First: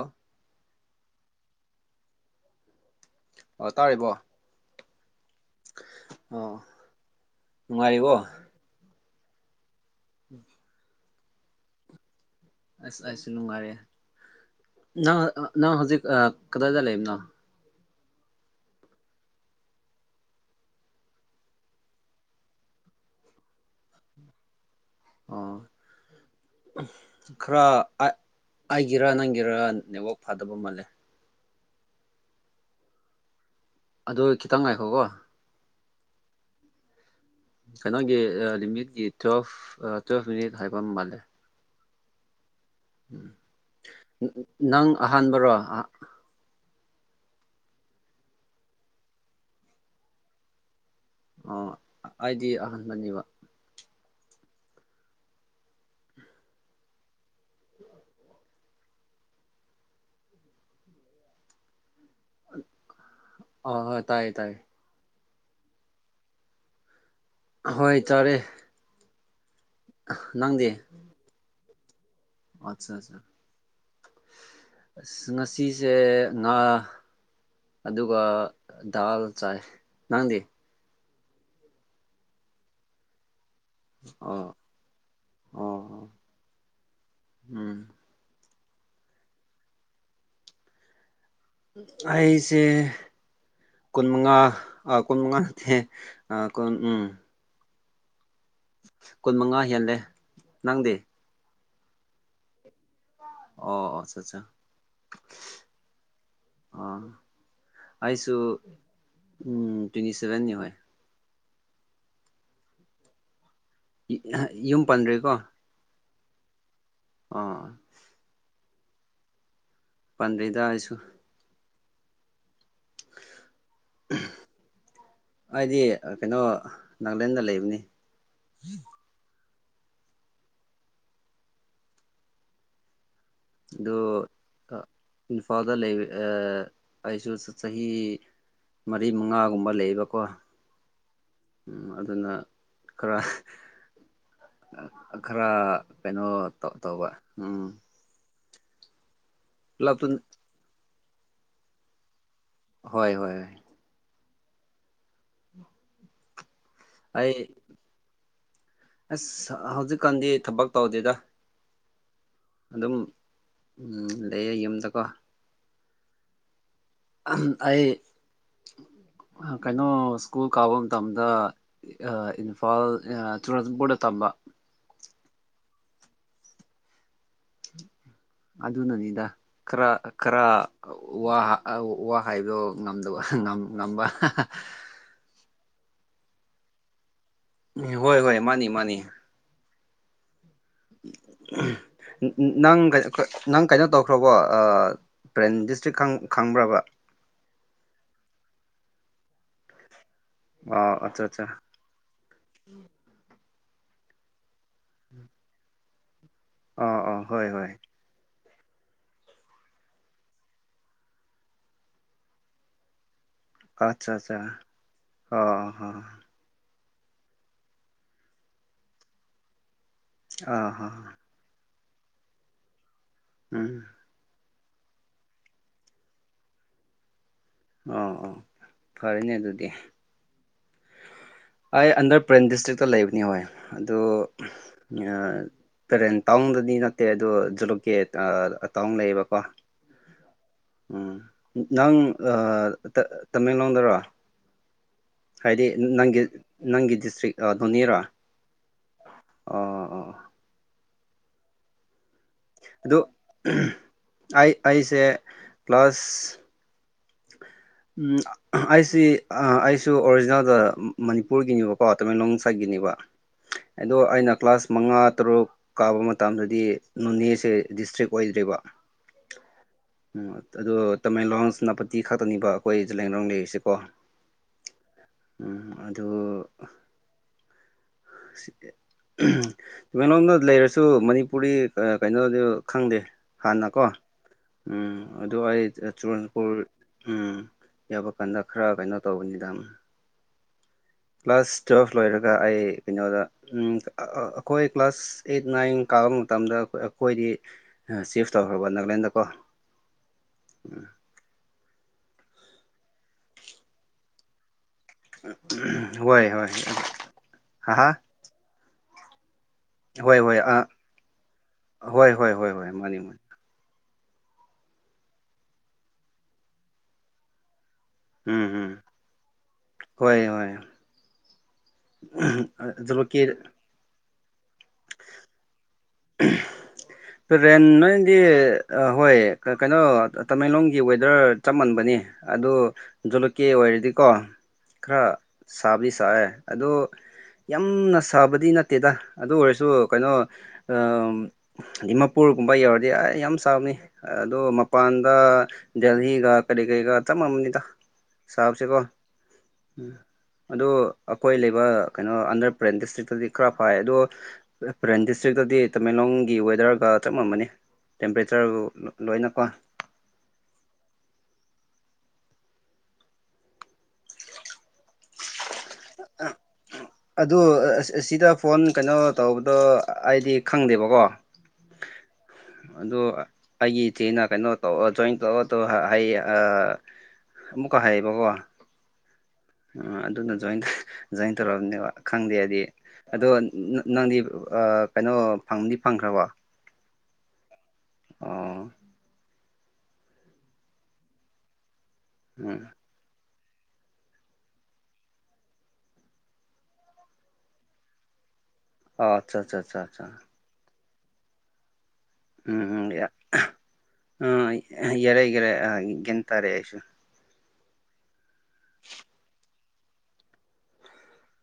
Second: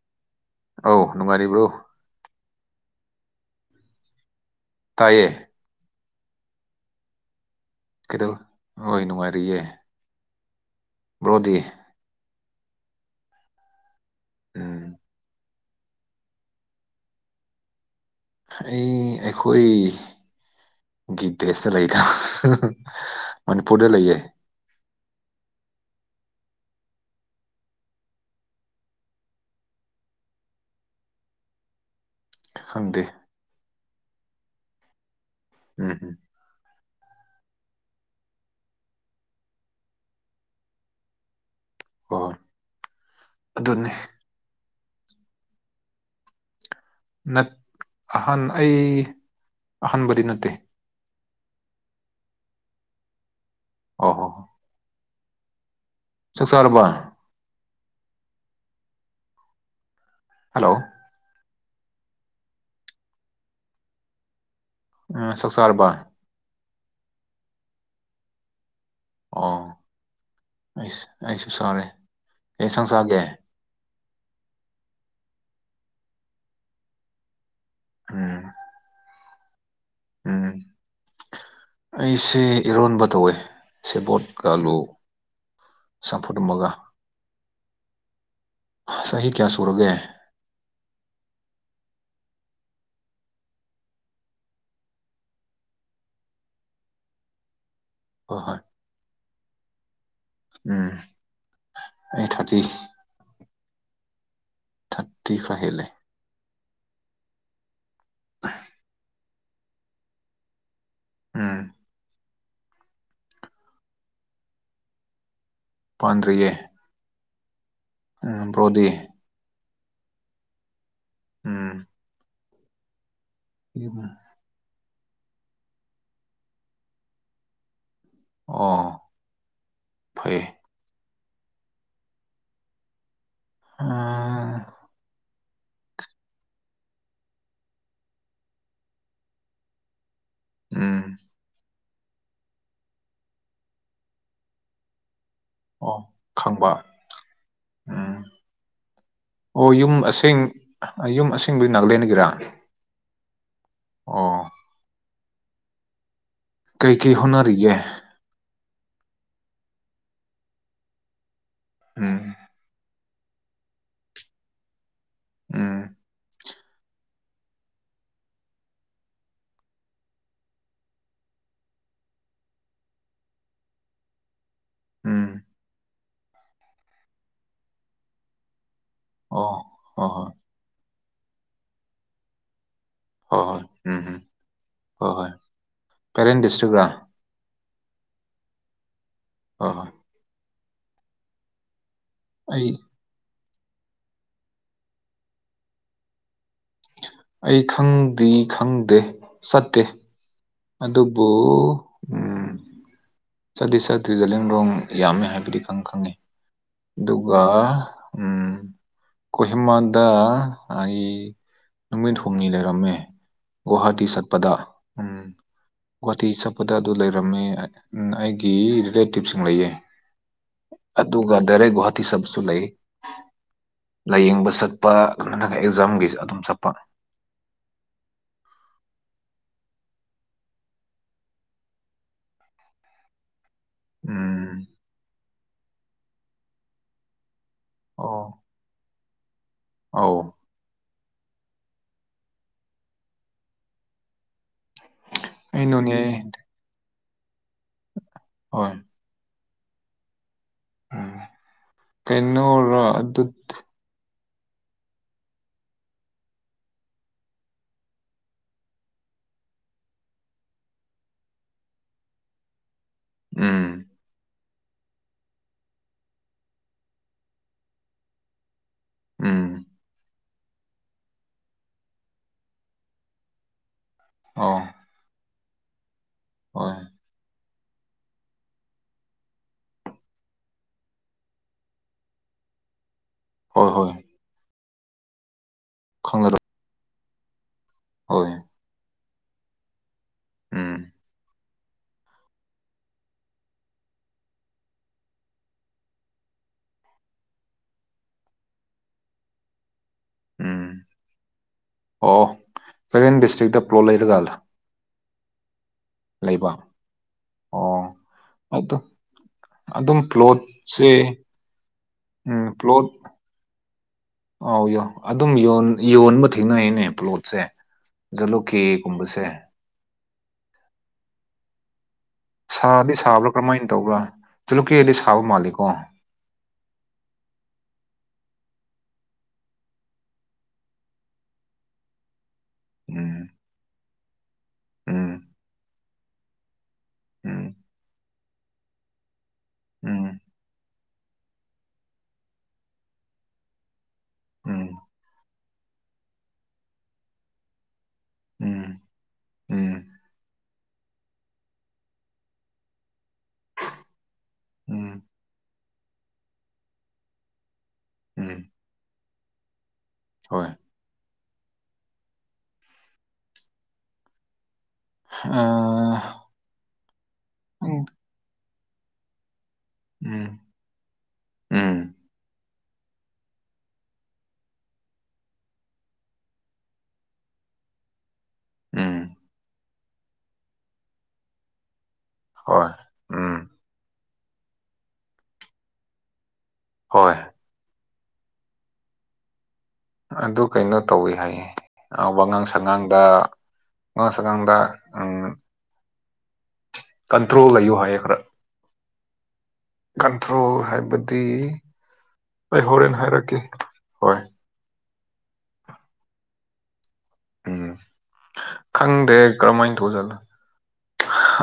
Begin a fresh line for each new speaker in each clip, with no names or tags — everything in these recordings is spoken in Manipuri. ꯑ
ꯑꯧ ꯅꯨꯡꯉꯥꯏꯔꯤꯕ꯭ꯔꯣ
ꯑ ꯇꯥꯔꯤꯕꯣ
ꯇꯌꯦ
ꯑ
ꯀꯗꯣ ꯑꯣꯏꯣꯏ ꯅꯨꯅꯨꯡ ꯃꯥꯔꯤꯌꯦ
ꯎꯝ
ꯔ꯭ꯔꯣꯗꯤ
ꯑꯁꯁ ꯂꯅꯨꯡꯉꯔꯦ
ꯎꯝ
ꯅ ꯍꯧꯖꯤꯛ ꯀꯗꯥꯏ ꯆ ꯂꯩꯦꯅ
ꯑꯩ ꯑꯩꯈꯣꯏ ꯒꯤ ꯗꯦꯁꯇ ꯂꯩꯗ ꯃꯅꯤꯄꯨꯔꯗ ꯂꯩꯌꯦ
ꯑ ꯈꯔ ꯑ ꯑꯩꯒꯤꯔ ꯅꯪꯒꯤꯔ ꯅꯦꯠꯋꯥꯛ ꯐꯥꯗꯕ ꯃꯥꯜꯂꯦ
ꯈꯪꯗꯦ
ꯑꯗꯨ ꯈꯤꯇꯪ ꯉꯥꯏꯈꯣꯀꯣ
ꯎꯝ ꯎꯝ
ꯀꯩꯅꯣꯒꯤ ꯂꯤꯃꯤꯠꯀꯤ ꯇꯨꯋꯦꯜꯐ ꯇꯨꯋꯦꯜꯐ ꯃꯤꯅꯤꯠ ꯍꯥꯏꯕ ꯑꯃ ꯃꯥꯜꯂꯦ
ꯍ
ꯅꯪ ꯑꯍꯥꯟꯕꯔꯣ
ꯑꯍꯟ ꯑꯩ ꯑꯍꯟꯥꯟꯕꯗꯤ ꯅꯠꯇꯦ
ꯑꯣ ꯑꯩꯗꯤ ꯑꯍꯟꯕꯅꯦꯕ
ꯑꯣ ꯍꯣꯣ ꯁꯛꯁꯥꯔꯕꯥꯥ
[unintelligible]
ꯍꯜꯂꯣ
ꯑ ꯍ ꯇꯥꯏꯌꯦ ꯇꯥꯏ
ꯁꯛꯁꯥꯔꯕꯥ
ꯍꯣꯏ ꯇꯔꯦ
ꯑ
ꯅꯪꯗꯤꯦ
ꯁꯔꯦ ꯀ ꯁꯟꯁꯥꯒꯦ
ꯑꯁ ꯉꯁꯤꯁꯦ ꯉꯥ ꯑꯗꯨꯒ
ꯎꯝ
ꯗꯥꯜ ꯆꯥꯏ ꯅꯪꯗꯤ
ꯎꯝ ꯑꯩꯁꯦ ꯏꯔꯣꯟꯕ ꯇꯧꯋꯦ
ꯑꯣ
ꯁꯦꯕꯣꯠꯀꯂꯨ
ꯑꯣ
ꯆꯝꯐꯨꯠꯃꯒ
ꯎꯝ
ꯁꯍꯤ ꯀꯌꯥ ꯁꯔꯒꯦ
ꯑꯩꯁꯦ ꯀꯨꯟ ꯃꯉꯥ ꯑ ꯀꯨꯟ ꯃꯉꯥ ꯑ ꯀꯟ ꯎꯝ
ꯍ ꯍꯣꯏ
ꯀꯨꯟ ꯃꯉꯥ ꯍꯦꯜꯂꯦ
ꯎꯝ
ꯅꯪꯗꯤ
ꯑꯩ ꯊꯗꯤ
ꯑꯣ ꯑꯆꯥ ꯑꯆꯥ
ꯈꯔ ꯍꯦꯜꯂꯦ
ꯑꯣ ꯑꯩꯁꯨ ꯎꯝ ꯇ꯭ꯋꯦꯟꯇꯤ ꯁꯦꯚꯦꯟꯅꯤ ꯍꯣꯏ
ꯎꯝ
ꯌꯨꯝ ꯄꯟ꯭ꯔꯦꯀꯣ
ꯄꯗꯌꯦꯦ
ꯑ
ꯑꯝꯝꯕ꯭ꯔꯣꯗꯤ
ꯄꯟꯗ꯭ꯔꯦꯗ ꯍꯥꯏꯁꯨ
ꯎꯝ ꯀꯃ
ꯑꯩꯗꯤ ꯀꯩꯅꯣ ꯅꯥꯒꯥꯂꯦꯟꯗ ꯂꯩꯕꯅꯤ
ꯑꯣ ꯐꯩ
ꯑꯗ ꯏꯝꯐꯥꯜꯗ ꯂꯩ ꯑꯁꯨꯁ ꯆꯍꯤꯍꯤ ꯃꯔꯤ ꯃꯉꯥꯒꯨꯝꯕ ꯂꯩꯕꯀꯣ
ꯎꯝ
ꯎꯝ ꯑꯗꯨꯅ ꯈꯔ ꯈꯔ
ꯑꯣ
ꯀꯩꯅꯣ
ꯈꯪꯕ
ꯇꯧꯕ ꯎꯝ
ꯎꯝ ꯑꯣ ꯌꯨꯝ
ꯄꯨꯂꯞꯇꯨ
ꯑꯁꯦꯡ ꯌꯨꯝ ꯑꯁꯦꯡꯗꯨꯗꯤ ꯅꯥꯒꯂꯦꯟ ꯗꯒꯤꯔꯥ
ꯍꯣꯏ ꯍꯣꯏ ꯍꯣꯏ
ꯑꯣ ꯀꯩ ꯀꯩ
ꯑꯩ
ꯍꯣꯠꯅꯔꯤꯒꯦ
ꯑꯁ ꯍꯧꯖꯤꯛꯀꯥꯟꯗꯤ ꯊꯕꯛ ꯇꯧꯗꯦꯗ
ꯎꯝ
ꯑꯗꯨꯝ ꯂꯩꯌꯦ ꯌꯨꯝꯗꯀꯣ
ꯎꯝ
ꯑꯩ ꯀꯩꯅꯣ ꯁ꯭ꯀꯨꯜ ꯀꯥꯕ ꯃꯇꯝꯗ ꯏꯝꯐꯥꯜ ꯆꯨꯆꯥꯟꯄꯨꯔꯗ ꯇꯝꯕ
ꯎꯝ
ꯑꯗꯨꯅꯅꯤꯗ
ꯑꯣ
ꯈꯔ
ꯍꯣꯏ ꯍꯣꯏ
ꯈꯔ ꯋꯥ ꯍꯥꯏꯕꯣ ꯉꯝꯗꯕ
ꯍꯣꯏ ꯍꯣꯏ
ꯉꯝꯕ
ꯀꯥꯔꯦꯟ ꯗꯤꯁꯇ꯭ꯔꯤꯛꯔ
ꯎꯝ ꯍꯣꯏ ꯍꯣꯏ ꯃꯥꯅꯤ ꯃꯥꯅꯤ
ꯍꯣꯏ ꯑꯩ
ꯅꯪ ꯅꯪ ꯀꯩꯅꯣ ꯇꯧꯈ꯭ꯔꯕꯣ ꯄ꯭ꯔꯦꯟ ꯗꯤꯁꯇ꯭ꯔꯤꯛ ꯈꯪꯕ꯭ꯔꯕ
ꯑꯩ ꯈꯪꯗꯤ ꯈꯪꯗꯦ ꯆꯠꯇꯦ
ꯑ ꯑꯠꯆꯥ
ꯑꯗꯨꯕꯨ
ꯑꯠꯆꯥ
ꯎꯝ ꯆꯠꯗꯤ ꯆꯠꯗꯔꯤ ꯖꯥꯔꯥꯏꯔꯣꯝ ꯌꯥꯝꯃꯦ ꯍꯥꯏꯕꯗꯤ ꯈꯪ ꯈꯪꯉꯦ
ꯑꯥ ꯑꯥ
ꯑꯗꯨꯒ
ꯍꯣꯏ ꯍꯣꯏ
ꯎꯝ ꯀꯣꯍꯤꯃꯥꯟꯗ ꯑꯩ ꯅꯨꯃꯤꯠ ꯍꯨꯝꯅꯤ ꯂꯩꯔꯝꯃꯦ ꯒꯋꯥꯍꯥꯇꯤ
ꯑꯠꯆꯥ ꯑꯠꯆꯥ
ꯆꯠꯄꯗ ꯎꯝ
ꯑꯥ ꯑꯥ
ꯒꯨꯋꯥꯍꯥꯇꯤ ꯆꯠꯄ ꯗ ꯑꯗꯨ ꯂꯩꯔꯝꯃꯦ ꯑꯩꯒꯤ ꯔꯤꯂꯦꯇꯤꯞꯁꯤꯡ ꯂꯩꯌꯦ
ꯑꯥ
ꯑꯗꯨꯒ ꯗꯥꯏꯔꯦꯛ ꯒꯨꯍꯥꯇꯤ ꯆꯠꯕꯁꯨ ꯂꯩ
ꯎꯝ
ꯂꯥꯏꯌꯦꯡꯕ ꯆꯠ ꯄ ꯅꯠꯇ꯭ꯔꯒ ꯑꯦꯛꯖꯥꯝꯒꯤꯁꯨ ꯑꯗꯨꯝ ꯆꯠꯄ
ꯑꯣ ꯐꯔꯅꯦ ꯑꯗꯨꯗꯤ ꯑꯩ ꯑꯟꯗꯔ ꯄ꯭ꯔꯦꯟ ꯗꯤꯁꯇ꯭ꯔꯤꯛꯇ ꯂꯩꯕꯅꯤ ꯍꯣꯏ ꯑꯗꯨ
ꯎꯝ
ꯄꯦꯔꯦꯟ ꯇꯥꯎꯟꯗꯗꯤ ꯅꯠꯇꯦ ꯑꯗꯣ ꯖꯂꯨꯀꯦ
ꯑꯣ
ꯇꯥꯎ ꯂꯩꯌꯦꯕꯀꯣ
ꯑꯧ
ꯎꯝ ꯅꯪ ꯇꯃꯦꯡꯂꯣꯡꯗꯔꯣ ꯍꯥꯏꯗꯤ
ꯑꯩꯅꯣꯅꯦ
ꯅꯪꯒꯤ ꯅꯪꯒꯤ ꯗꯤꯁꯇ꯭ꯔꯤꯛ ꯅꯣꯅꯦꯔꯣ ꯑ
ꯍꯣꯏ
ꯑ
ꯀꯩꯅꯣꯔ
ꯑꯗꯨ
ꯑꯗꯨꯠ
ꯑꯩ ꯑꯩꯁꯦ ꯀ꯭ꯂꯥꯁ ꯑꯩꯁꯤ ꯑꯩꯁꯨ ꯑꯣꯔꯤꯖꯤꯅꯦꯜꯗ ꯃꯅꯤꯄꯨꯔꯒꯤꯅꯦꯕꯀꯣ ꯇꯃꯦꯡꯂꯣꯡ ꯁꯥꯏꯠꯀꯤꯅꯦꯕ
ꯎꯝ
ꯑꯗꯣ ꯑꯩꯅ ꯀ꯭ꯂꯥꯁ ꯃꯉꯥ ꯇꯔꯨꯛ ꯀꯥꯕ ꯃꯇꯝꯗꯗꯤ ꯅꯣꯅꯦꯁꯦ ꯗꯤꯁꯇ꯭ꯔꯤꯛ ꯑꯣꯏꯗ꯭ꯔꯤꯕ
ꯎꯝ
ꯎꯝ ꯑꯗꯣ ꯇꯃꯦꯡꯂꯣꯡ ꯁꯦꯅꯥꯄꯇꯤ ꯈꯛꯇꯅꯦꯕ ꯑꯩꯈꯣꯏ ꯖꯥꯔꯥꯏꯔꯣꯝ ꯂꯩꯔꯤꯁꯦꯀꯣ
ꯑꯣ
ꯎꯝ ꯑꯗꯨꯗꯣ
ꯍꯣꯏ
[unintelligible] ꯇꯥꯃꯦꯂꯣꯡꯗ ꯂꯩꯔꯁꯨ ꯃꯅꯤꯄꯨꯔꯤ ꯀꯩꯅꯣꯗꯤ ꯈꯪꯗꯦ
ꯍꯣꯏ
ꯍꯥꯟꯅꯀꯣ
ꯍꯣꯏ
ꯎꯝ ꯑꯗꯨ ꯑꯩ
ꯈꯪꯅꯔ
ꯆꯨꯔꯥꯟꯄꯨꯔ ꯎꯝ ꯌꯥꯕ
ꯍꯣꯏ
ꯀꯥꯟꯗ ꯈꯔ ꯀꯩꯅꯣ ꯇꯧꯕꯅꯤꯗ
ꯎꯝ
ꯀ꯭ꯂꯥꯁ ꯇꯨꯌꯦꯦꯜꯐ ꯂꯣꯏꯔꯒ ꯑꯩ ꯀꯩꯅꯣꯗ ꯑꯩꯈꯣꯏ ꯀ꯭ꯂꯥꯁ ꯑꯩꯠ ꯅꯥꯏꯟ ꯀꯥꯕ ꯃꯇꯝꯗ ꯃꯇꯝꯗ ꯑꯩꯈꯣꯏꯗꯤ ꯆꯤꯐ ꯇꯧꯈ꯭ꯔꯕ ꯅꯥꯒꯥꯂꯦꯟꯗꯀꯣ ꯎꯝ
ꯑꯣ ꯄꯦꯔꯦꯟ ꯗꯤꯁꯇ꯭ꯔꯤꯛꯇ ꯄ꯭ꯂꯣꯠ ꯂꯩꯔꯒꯂꯥ
ꯍꯣꯏ ꯍꯣꯏ ꯍꯥ ꯍꯥ
ꯑꯗꯣ ꯑꯗꯨꯝ
ꯍꯣꯏ ꯍꯣꯏ ꯑ
ꯄ꯭ꯂꯣꯠꯁꯦ
ꯍꯣꯏ ꯍꯣꯏ
ꯎꯝ
ꯍꯣꯏ ꯍꯣꯏ
ꯄ꯭ꯂꯣꯠ
ꯃꯥꯅꯤ ꯃꯥꯅꯤ
ꯑꯧ ꯌ ꯑꯗꯨꯝ ꯌꯣꯟꯕ ꯊꯦꯡꯅꯩꯅꯦ ꯄ꯭ꯂꯣꯠꯁꯦ
ꯎꯝ ꯎꯝ
ꯖꯂꯣꯀꯦꯒꯨꯝꯕꯁꯦ
ꯍꯣꯏ ꯍꯣꯏ
ꯁꯥꯗꯤ
ꯑꯗꯨꯃꯛꯀꯤ
ꯁꯥꯕ꯭ꯔꯥ ꯀꯔꯝꯍꯥꯏꯅ ꯇꯧꯕ꯭ꯔꯥ ꯆꯂꯨꯛꯀꯦꯗꯤ ꯁꯥꯕ ꯃꯥꯜꯂꯤꯀꯣ
[inaudible] ꯔꯦꯟ ꯅꯣꯏꯗꯤ ꯍꯣꯏ ꯀꯩꯅꯣ ꯇꯃꯦꯡꯂꯣꯡꯒꯤ ꯋꯦꯗꯔ ꯆꯞ ꯃꯟꯕꯅꯤ ꯑꯗꯨ
ꯎꯝ
ꯖꯣꯂꯨꯀꯦ ꯑꯣꯏꯔꯗꯤꯀꯣ ꯈꯔ
ꯎꯝ
ꯁꯥꯕꯗꯤ ꯁꯛꯑꯦ ꯑꯗꯣ
ꯎꯝ
ꯌꯥꯝꯅ ꯁꯥꯕꯗꯤ ꯅꯠꯇꯦꯗ ꯑꯗꯨ ꯑꯣꯏꯔꯁꯨ ꯀꯩꯅꯣ
ꯎꯝ
ꯗꯤꯃꯥꯄꯨꯔꯒꯨꯝꯕ ꯌꯧꯔꯗꯤ ꯑꯩ ꯌꯥꯝ ꯁꯥꯕꯅꯤ ꯑꯗꯣ
ꯎꯝ
ꯃꯄꯥꯟꯗ ꯗꯦꯜꯍꯤꯒ ꯀꯔꯤ ꯀꯩ ꯀ ꯃꯅꯤ ꯊ ꯁꯥꯕꯁꯤ ꯀꯣ
ꯎꯝ ꯎꯝ
ꯑꯗꯣ ꯑꯩꯈꯣꯏ ꯂꯩꯕ ꯀꯩꯅꯣ ꯑꯟꯗꯔ ꯄꯔꯦꯟ ꯗꯤꯁꯇ꯭ꯔꯤꯛꯇꯗꯤ ꯈꯔ ꯐꯥꯏ ꯑꯗꯣ ꯄꯔꯦꯟ
ꯎꯝ
ꯗꯤꯁꯇ꯭ꯔꯤ ꯏꯁꯁꯇ꯭ꯔꯤꯛꯇꯗꯤ ꯇꯃꯦꯡꯂꯣꯡꯒꯤ ꯋꯦꯗꯔꯒ ꯆꯞ ꯃꯝꯝꯕꯅꯤ ꯇꯦꯝꯄꯔꯦꯆꯔ
ꯎꯝ
ꯂꯣꯏꯅꯀꯣ
ꯍꯣꯏ ꯑ
ꯑ ꯑꯗꯨ
ꯎꯝ
ꯁꯤꯗ ꯐꯣꯟ ꯀꯩꯅꯣ ꯇꯧꯕꯗꯣ
ꯎꯝ
ꯑꯩꯗꯤ ꯈꯪꯗꯦꯕꯀꯣ
ꯎꯝ
[inaudible] ꯑꯗꯨ ꯑꯩꯒꯤ ꯏꯆꯦꯅ ꯀꯩꯅꯣ ꯇꯧꯔ ꯖꯣꯏꯟ ꯇꯧꯔ ꯑꯗꯨ ꯍꯌꯦ ꯀ ꯍ ꯕꯣ
ꯎꯝ
ꯑꯗꯨꯅ ꯖꯣꯏꯟ ꯇꯧꯔꯛꯑꯕꯅꯦꯕ ꯈꯪꯗꯦ ꯍꯥꯏꯗꯤ
ꯍꯣꯏ
ꯑꯗꯣ
ꯎꯝ
ꯅꯪꯗꯤ ꯀꯩꯅꯣ ꯐꯪꯗꯤ ꯐꯪꯈ꯭ꯔꯕꯣ
ꯍꯣꯏ
ꯑꯣ
ꯑꯗꯨ ꯀꯩꯅꯣ ꯇꯧꯏꯤ ꯍꯥꯏꯌꯦ ꯋꯥꯉꯥꯡ
ꯎꯝ
ꯁꯉꯥꯡꯗ ꯑꯗꯨ ꯁꯥꯒꯗ ꯀꯟꯇ꯭ꯔꯣꯜ ꯂꯩꯌꯨ ꯍꯥꯏꯌꯦ ꯈꯔ
ꯑꯣ ꯑꯠꯆꯥ ꯑꯠꯆꯥ ꯑꯠꯆꯥ ꯑꯠꯆꯥ
ꯀꯟꯇ꯭ꯔꯣꯜ ꯍꯥꯏꯕ [inaudible]
ꯎꯝ ꯑ ꯌꯦꯔꯒꯔꯦ ꯒꯤ ꯇꯔꯦ ꯑꯩꯁꯨ
ꯎꯝ ꯈꯪꯗꯦ ꯀꯔꯝꯃꯥꯏꯅ ꯂ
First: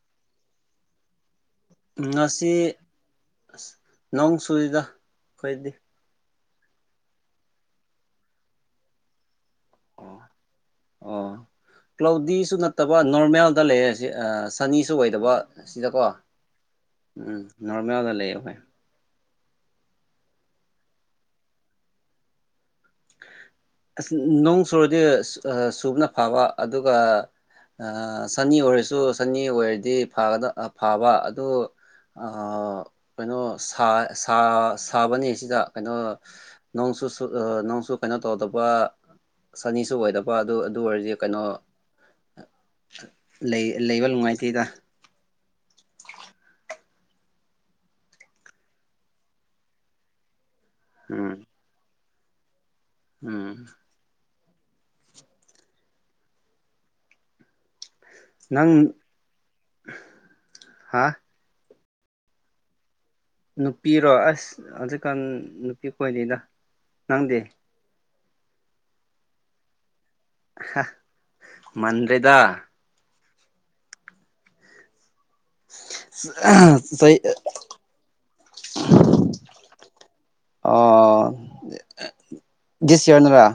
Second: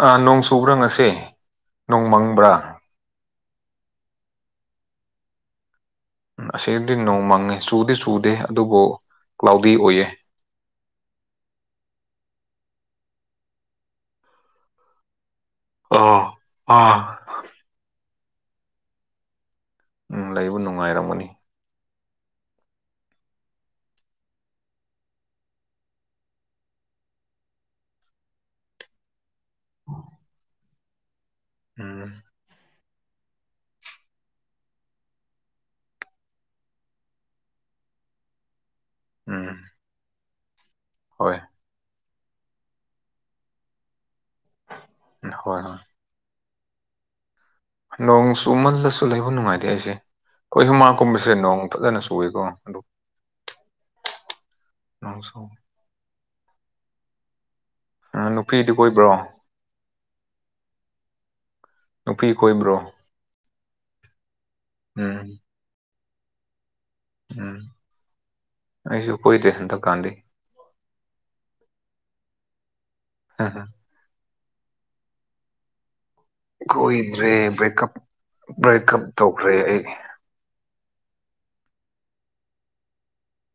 ꯑ ꯅꯣꯡ ꯆꯨꯕ꯭ꯔ ꯉꯁꯦ
ꯉꯁꯤ ꯑ ꯅꯣꯡ ꯁꯨꯗ ꯑꯩꯈꯣꯏꯗꯤ
ꯎ ꯑꯁꯤꯗꯤ ꯅꯣꯡꯃꯪꯉꯤ ꯆꯨꯗꯤ ꯆꯨꯗꯦ ꯑꯗꯨꯕꯨ ꯀ꯭ꯂꯥꯎꯗꯤ ꯑꯣꯏꯌꯦ
ꯁꯨ ꯅꯠꯇꯕ ꯅꯣꯔꯃꯦꯜꯗ ꯂꯩ ꯁꯤ ꯁꯅꯤꯁꯨ ꯑꯣꯏꯗꯕ ꯑꯁꯤꯗꯀꯣ
ꯑꯥ ꯑꯥ
ꯎꯝ ꯅꯣꯔꯃꯦꯜꯗ ꯂꯩꯌꯦ ꯍꯣꯏ
ꯎꯝ ꯂꯩꯕꯨ ꯅꯨꯡꯉꯥꯏꯔꯝꯒꯅꯤ
ꯑꯁ ꯅꯣꯡ ꯁꯨꯔꯗꯤ ꯁꯨꯕꯅ ꯐꯕ ꯑꯗꯨꯒ ꯑ ꯆꯅꯤ ꯑꯣꯏꯔꯁꯨ ꯆꯅꯤ ꯑꯣꯏꯔꯗꯤ ꯐꯒꯗ ꯐꯥꯕ ꯑꯗꯨ
ꯎꯝ
ꯀꯩꯅꯣ ꯁꯥꯕꯅꯦ ꯁꯤꯗ ꯀꯩꯅꯣ ꯅꯣꯡꯆꯨ ꯅꯣꯡꯁꯨ ꯀꯩꯅꯣ ꯇꯧꯗꯕ
ꯎꯝ
ꯁꯅꯤꯁꯨ ꯑꯣꯏꯗꯕ ꯑꯗꯨ ꯑꯗꯨ ꯑꯣꯏꯔꯗꯤ
ꯍꯣꯏ
ꯀꯩꯅꯣ ꯂꯩ ꯂꯩꯕ ꯅꯨꯡꯉꯥꯏ
ꯍꯣꯏ ꯍꯣꯏ ꯅꯣꯡ ꯆꯃꯜꯂꯁꯨ ꯂꯩꯕ ꯅꯨꯡꯉꯥꯏꯇꯦ ꯑꯩꯁꯦ ꯑꯩꯈꯣꯏ ꯍꯨꯃꯥꯡ ꯀꯨꯝꯕꯁꯦ
ꯎꯝ
ꯅꯣꯡ ꯐꯖꯅ ꯇꯋꯦꯀꯣ ꯑꯗꯨꯣ
ꯎꯝ
ꯑ ꯁꯣ ꯅꯨꯄꯤꯗꯤ
ꯅꯪ
ꯀꯣꯏꯕ꯭ꯔꯣ
ꯍꯥ
ꯅꯨꯄꯤ ꯀꯣꯏꯕ꯭ꯔꯣ
ꯅꯨꯄꯤꯔꯣ ꯑꯁ ꯍꯧꯖꯤꯛꯀꯥꯟ
ꯎꯝ
ꯅꯨꯄꯤ ꯀꯣꯏꯗꯗ ꯅꯪꯗꯦ
ꯎꯝ ꯑꯩꯁꯨ ꯀꯣꯏ ꯇ ꯍꯟꯗ ꯀꯥꯟꯗꯤ
ꯃꯟ꯭ꯔꯗ
ꯍ
[inaudible] ꯆꯍꯤ
ꯀꯣꯏꯗ꯭ꯔꯦ ꯕ꯭ꯔꯦꯀꯞ ꯇꯧꯈ꯭ꯔꯦ ꯑꯩ
ꯑꯣ ꯁꯌ ꯅ꯭ꯔꯥ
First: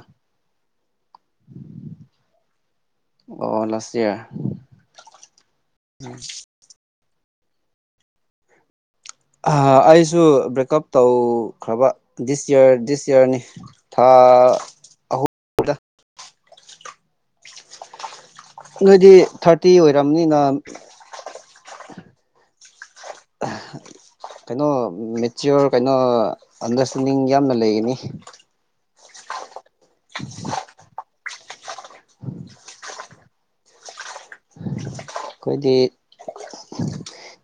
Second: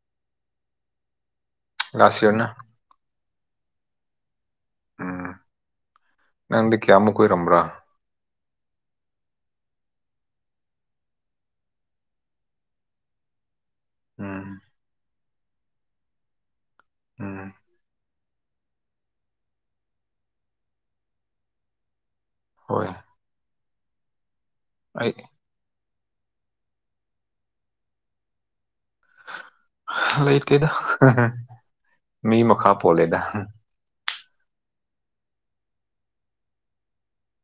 ꯂꯁꯤꯣꯅ
ꯑꯣ ꯂꯥꯁ
ꯎꯝ ꯅꯪꯗꯤ ꯀꯌꯥꯃꯨꯛ ꯀꯣꯏ ꯔꯝ꯭ꯔꯥ
ꯑꯩꯁꯨ ꯕ꯭ꯔꯦꯛꯀꯞ ꯇꯧꯈ꯭ꯔꯕ ꯗꯤꯁ ꯌꯔ ꯗꯤꯁ ꯌꯔꯅꯤ ꯊꯥ
ꯎꯝ
ꯑꯍꯨꯝꯗ
ꯎꯝ
ꯅꯣꯏꯗꯤ ꯊꯥꯔꯇꯤ ꯑꯣꯏꯔꯝꯅꯤꯅ
ꯍꯣꯏ
ꯀꯩꯅꯣ
ꯑꯩ
ꯃꯦꯆꯌꯔ ꯀꯩꯅꯣ ꯑꯟꯗꯔꯁꯇꯦꯟꯗꯤꯡ ꯌꯥꯝꯅ ꯂꯩꯒꯅꯤ
ꯂꯩꯇꯦꯗ ꯃꯤ ꯃꯈꯥ ꯄꯣꯂꯦꯗ
ꯑꯩꯈꯣꯏꯗꯤ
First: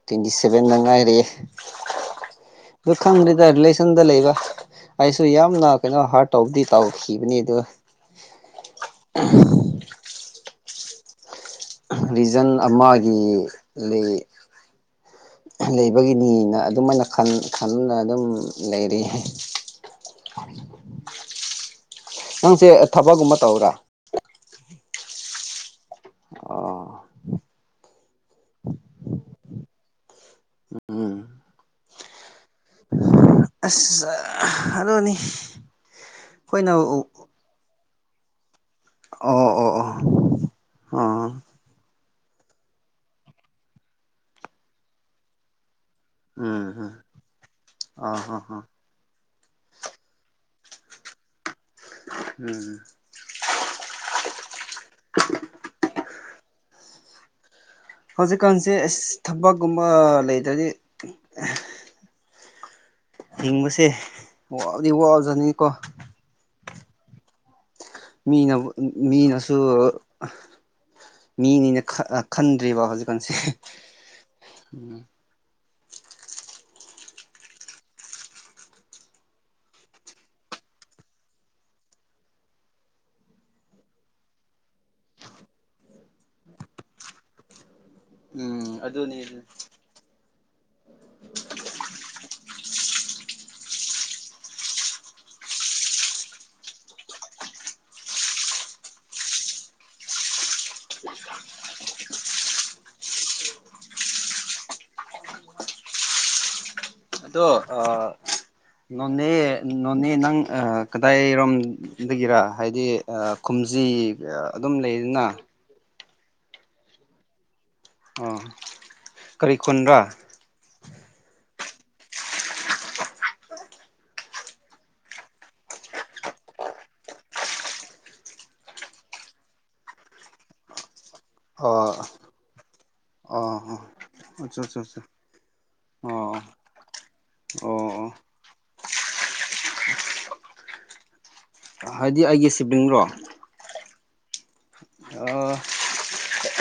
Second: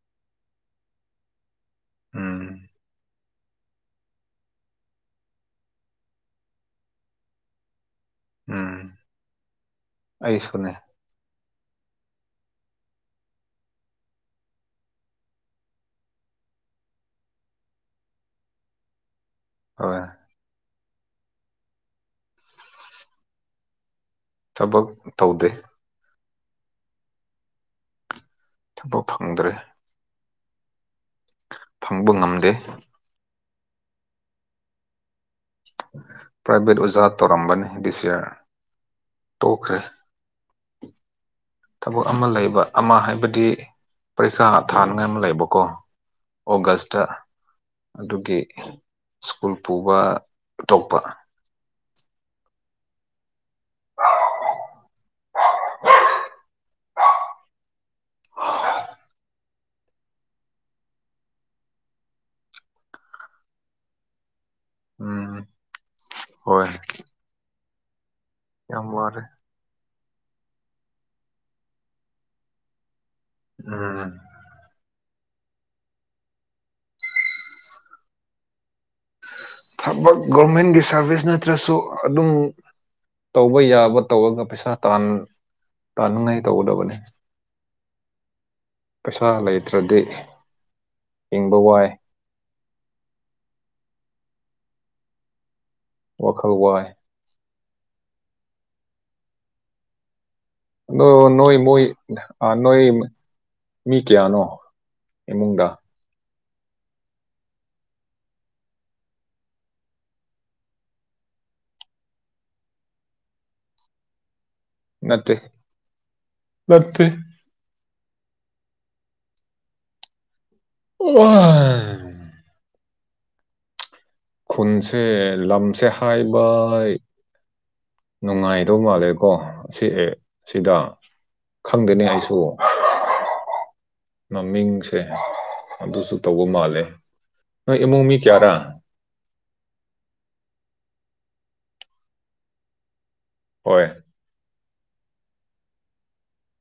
ꯇ꯭ꯋꯦꯟꯇꯤ ꯁꯦꯚꯦꯟꯗ ꯉꯥꯏꯔꯛꯑꯦ
ꯎꯝ
ꯂ ꯈꯪ ꯑꯗ ꯔꯤꯂꯦꯁꯟꯗ ꯂꯩꯕ ꯑꯩꯁꯨ ꯌꯥꯝꯅ ꯀꯩꯅꯣ ꯍꯥꯔꯠ ꯇꯧꯕꯗꯤ ꯇꯧꯈꯤꯕꯅꯤ ꯑꯗꯨꯒ
ꯎꯝ ꯑꯩꯁꯨꯅꯦ
ꯔꯤꯖꯟ ꯑꯃꯒꯤ ꯂꯩ ꯂꯩꯕꯒꯤꯅꯤꯅ ꯑꯗꯨꯃꯥꯏꯅ ꯈꯅ ꯑꯗꯨꯝ ꯂꯩꯔꯤ
ꯍꯣꯏ
ꯅꯪꯁꯦ ꯊꯕꯛꯒꯨꯝꯕ ꯇꯧꯕꯔꯥ
ꯊꯕꯛ ꯇꯧꯗꯦ
ꯑꯣ
ꯊꯕꯛ ꯐꯪꯗ꯭ꯔꯦ
ꯎꯝ
ꯐꯪꯕ ꯉꯝꯗꯦ
ꯑꯁ ꯑꯗꯨꯅꯤ ꯑꯩꯈꯣꯏꯅ
ꯄ꯭ꯔꯥꯏꯚꯦꯠ ꯑꯣꯖꯥ
ꯑꯣ
ꯇꯧꯔꯝꯕꯅꯤ ꯕꯤ ꯁꯤꯌꯥꯔ
ꯑꯣ ꯑꯣ ꯑꯣ ꯑ
ꯊꯕꯛ ꯑꯃ ꯂꯩꯕ ꯑꯃ ꯍꯥꯏꯕꯗꯤ ꯄꯔꯤꯈꯥ ꯊꯥꯅꯤꯡꯉꯥꯏ ꯑꯃ ꯂꯩꯕꯀꯣ
ꯎꯝ ꯎꯝ
ꯑꯣꯒꯁꯇ
ꯑ ꯍ
ꯑꯗꯨꯒꯤ
ꯍ
ꯁ꯭ꯀꯨꯜ ꯄꯨꯕ ꯑꯇꯣꯞꯄ
ꯎꯝ ꯍꯧꯖꯤꯛꯀꯥꯟꯁꯦ ꯑꯁ ꯊꯕꯛꯀꯨꯝꯕ ꯂꯩꯗ꯭ꯔꯗꯤ ꯍꯤꯡꯕꯁꯦ ꯋꯥꯎꯗꯤ
ꯎꯝ
ꯋꯥꯎꯖꯅꯤꯀꯣ
ꯍꯣꯏ
ꯃꯤꯅ
ꯌꯥꯝ ꯋꯥꯔꯦ
ꯃꯤꯅꯁꯨ ꯃꯤꯅꯤꯅ ꯈꯟꯗ꯭ꯔꯤꯕ ꯍꯧꯖꯤꯛ ꯁꯤꯝ
ꯎꯝ ꯊꯕꯛ ꯒꯣꯔꯃꯦꯟꯒꯤ ꯁꯥꯔꯚꯤꯁ ꯅꯠꯇ꯭ꯔꯁꯨ ꯑꯗꯨꯝ ꯇꯧꯕ ꯌꯥꯕ ꯇꯧꯔꯒ ꯄꯩꯁꯥ ꯇꯥꯅꯤꯡꯉꯥꯏ ꯇꯧꯒꯗꯕꯅꯤ
ꯎꯝ ꯑꯗꯨꯅꯤ
ꯄꯩꯁꯥ ꯂꯩꯇ꯭ꯔꯗꯤ ꯍꯪꯕ ꯋꯥꯏ ꯋꯥꯈꯜ ꯋꯥꯏ ꯅꯣꯣꯏ ꯃꯣꯏꯣꯏ ꯑ ꯅꯣꯏ ꯃꯤ ꯀꯦꯌꯥꯅꯣ ꯏꯃꯨꯡꯗꯥ
ꯑꯗꯣ ꯑ ꯅꯣꯅꯦ ꯅꯣꯅꯦ ꯅꯪ ꯀꯗꯥꯏꯔꯣꯝꯗꯒꯤꯔ ꯍꯥꯏꯗꯤ ꯍꯧꯖꯤ ꯑꯗꯨꯝ ꯂꯩꯗꯅ
ꯂꯠꯇ
ꯑ ꯀꯔꯤ ꯈꯨꯟꯕ꯭ꯔꯥ
ꯑ ꯈꯨꯟꯁꯦ ꯂꯝꯁꯦ ꯍꯥꯏꯕꯩ ꯅꯨꯡꯉꯥꯏꯗꯧ ꯃꯥꯜꯂꯦꯀꯣ ꯑꯁꯤ ꯑꯦ ꯑꯁꯤꯗ
ꯑꯣ
ꯈꯪꯗꯅꯤ ꯑꯩꯁꯨ
ꯑꯣ ꯑꯆꯥ ꯑꯆꯥ
ꯃꯃꯤꯡꯁꯦ
ꯑꯆꯥ
ꯑꯗꯨꯁꯨ
ꯑꯣ
ꯇꯧꯕ ꯃꯥꯜꯂꯦ ꯅꯣꯏ ꯏꯃꯨꯡ
ꯑꯣ
ꯃꯤ ꯀꯌꯥꯔꯥ
ꯍꯥꯏꯗꯤ ꯑꯩꯒꯤ ꯁꯤꯕ꯭ꯡ꯭ꯔꯣ
ꯍ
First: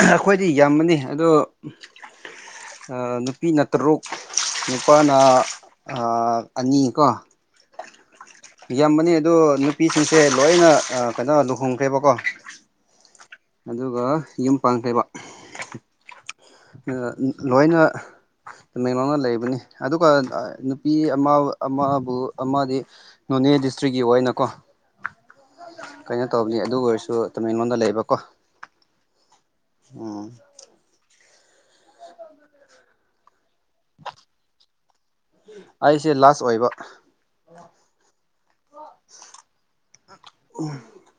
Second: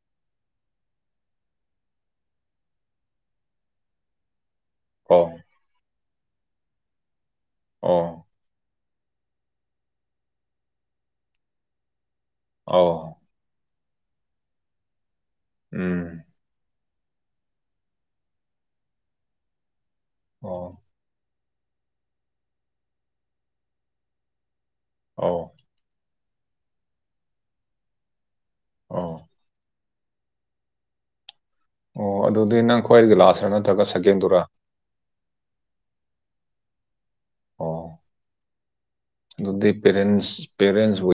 ꯑꯩꯈꯣꯏꯗꯤ ꯌꯥꯝꯃꯅꯤ ꯑꯗꯣ ꯅꯨꯄꯤꯅ ꯇꯔꯨꯛ ꯅꯨꯄꯥꯅ
ꯑꯣ
ꯑꯅꯤꯀꯣ
ꯑꯣ
ꯌꯥꯝꯕꯅꯤ ꯑꯗꯣ ꯅꯨꯄꯤꯁꯤꯡꯁꯦ ꯂꯣꯏꯅ ꯀꯩꯅꯣ ꯂꯨꯍꯣꯡꯈ꯭ꯔꯦꯕꯀꯣ
ꯑꯥꯎ
ꯑꯗꯨꯒ ꯌꯨꯝ ꯄꯥꯡꯈ꯭ꯔꯩꯕ
ꯎꯝ
ꯂꯣꯏꯅ ꯇꯃꯦꯡꯂꯧꯅ ꯂꯩꯕꯅꯤ ꯑꯗꯨꯒ
ꯑꯣ
ꯅꯨꯄꯤ ꯑꯃ ꯑꯃꯕꯨ ꯑꯃꯗꯤ ꯅꯣꯅꯦ ꯗꯤꯁꯇ꯭ꯔꯤꯛꯀꯤ ꯑꯣꯏꯅꯀꯣ
ꯑꯣ
ꯀꯩꯅꯣ ꯇꯧꯕꯅꯤ ꯑꯗꯨ ꯑꯣꯏꯔꯁꯨ ꯇꯃꯦꯡꯂꯣꯗ ꯂꯩꯕꯀꯣ
ꯑ
ꯑꯣ
ꯑꯣ ꯑꯗꯨꯗꯤ ꯅꯪ ꯈ꯭ꯋꯥꯏꯗꯒꯤ ꯂꯥꯁꯔꯥ ꯅꯠꯇ꯭ꯔꯒ ꯁꯦꯀꯦꯟꯗꯨꯔ
ꯁꯦ ꯂꯥꯁ ꯑꯣꯏꯕ
ꯑꯣ ꯑꯗꯨꯗꯤ ꯄꯦꯔꯦꯟꯁ ꯄꯦꯔꯦꯟꯁ ꯑꯣꯏ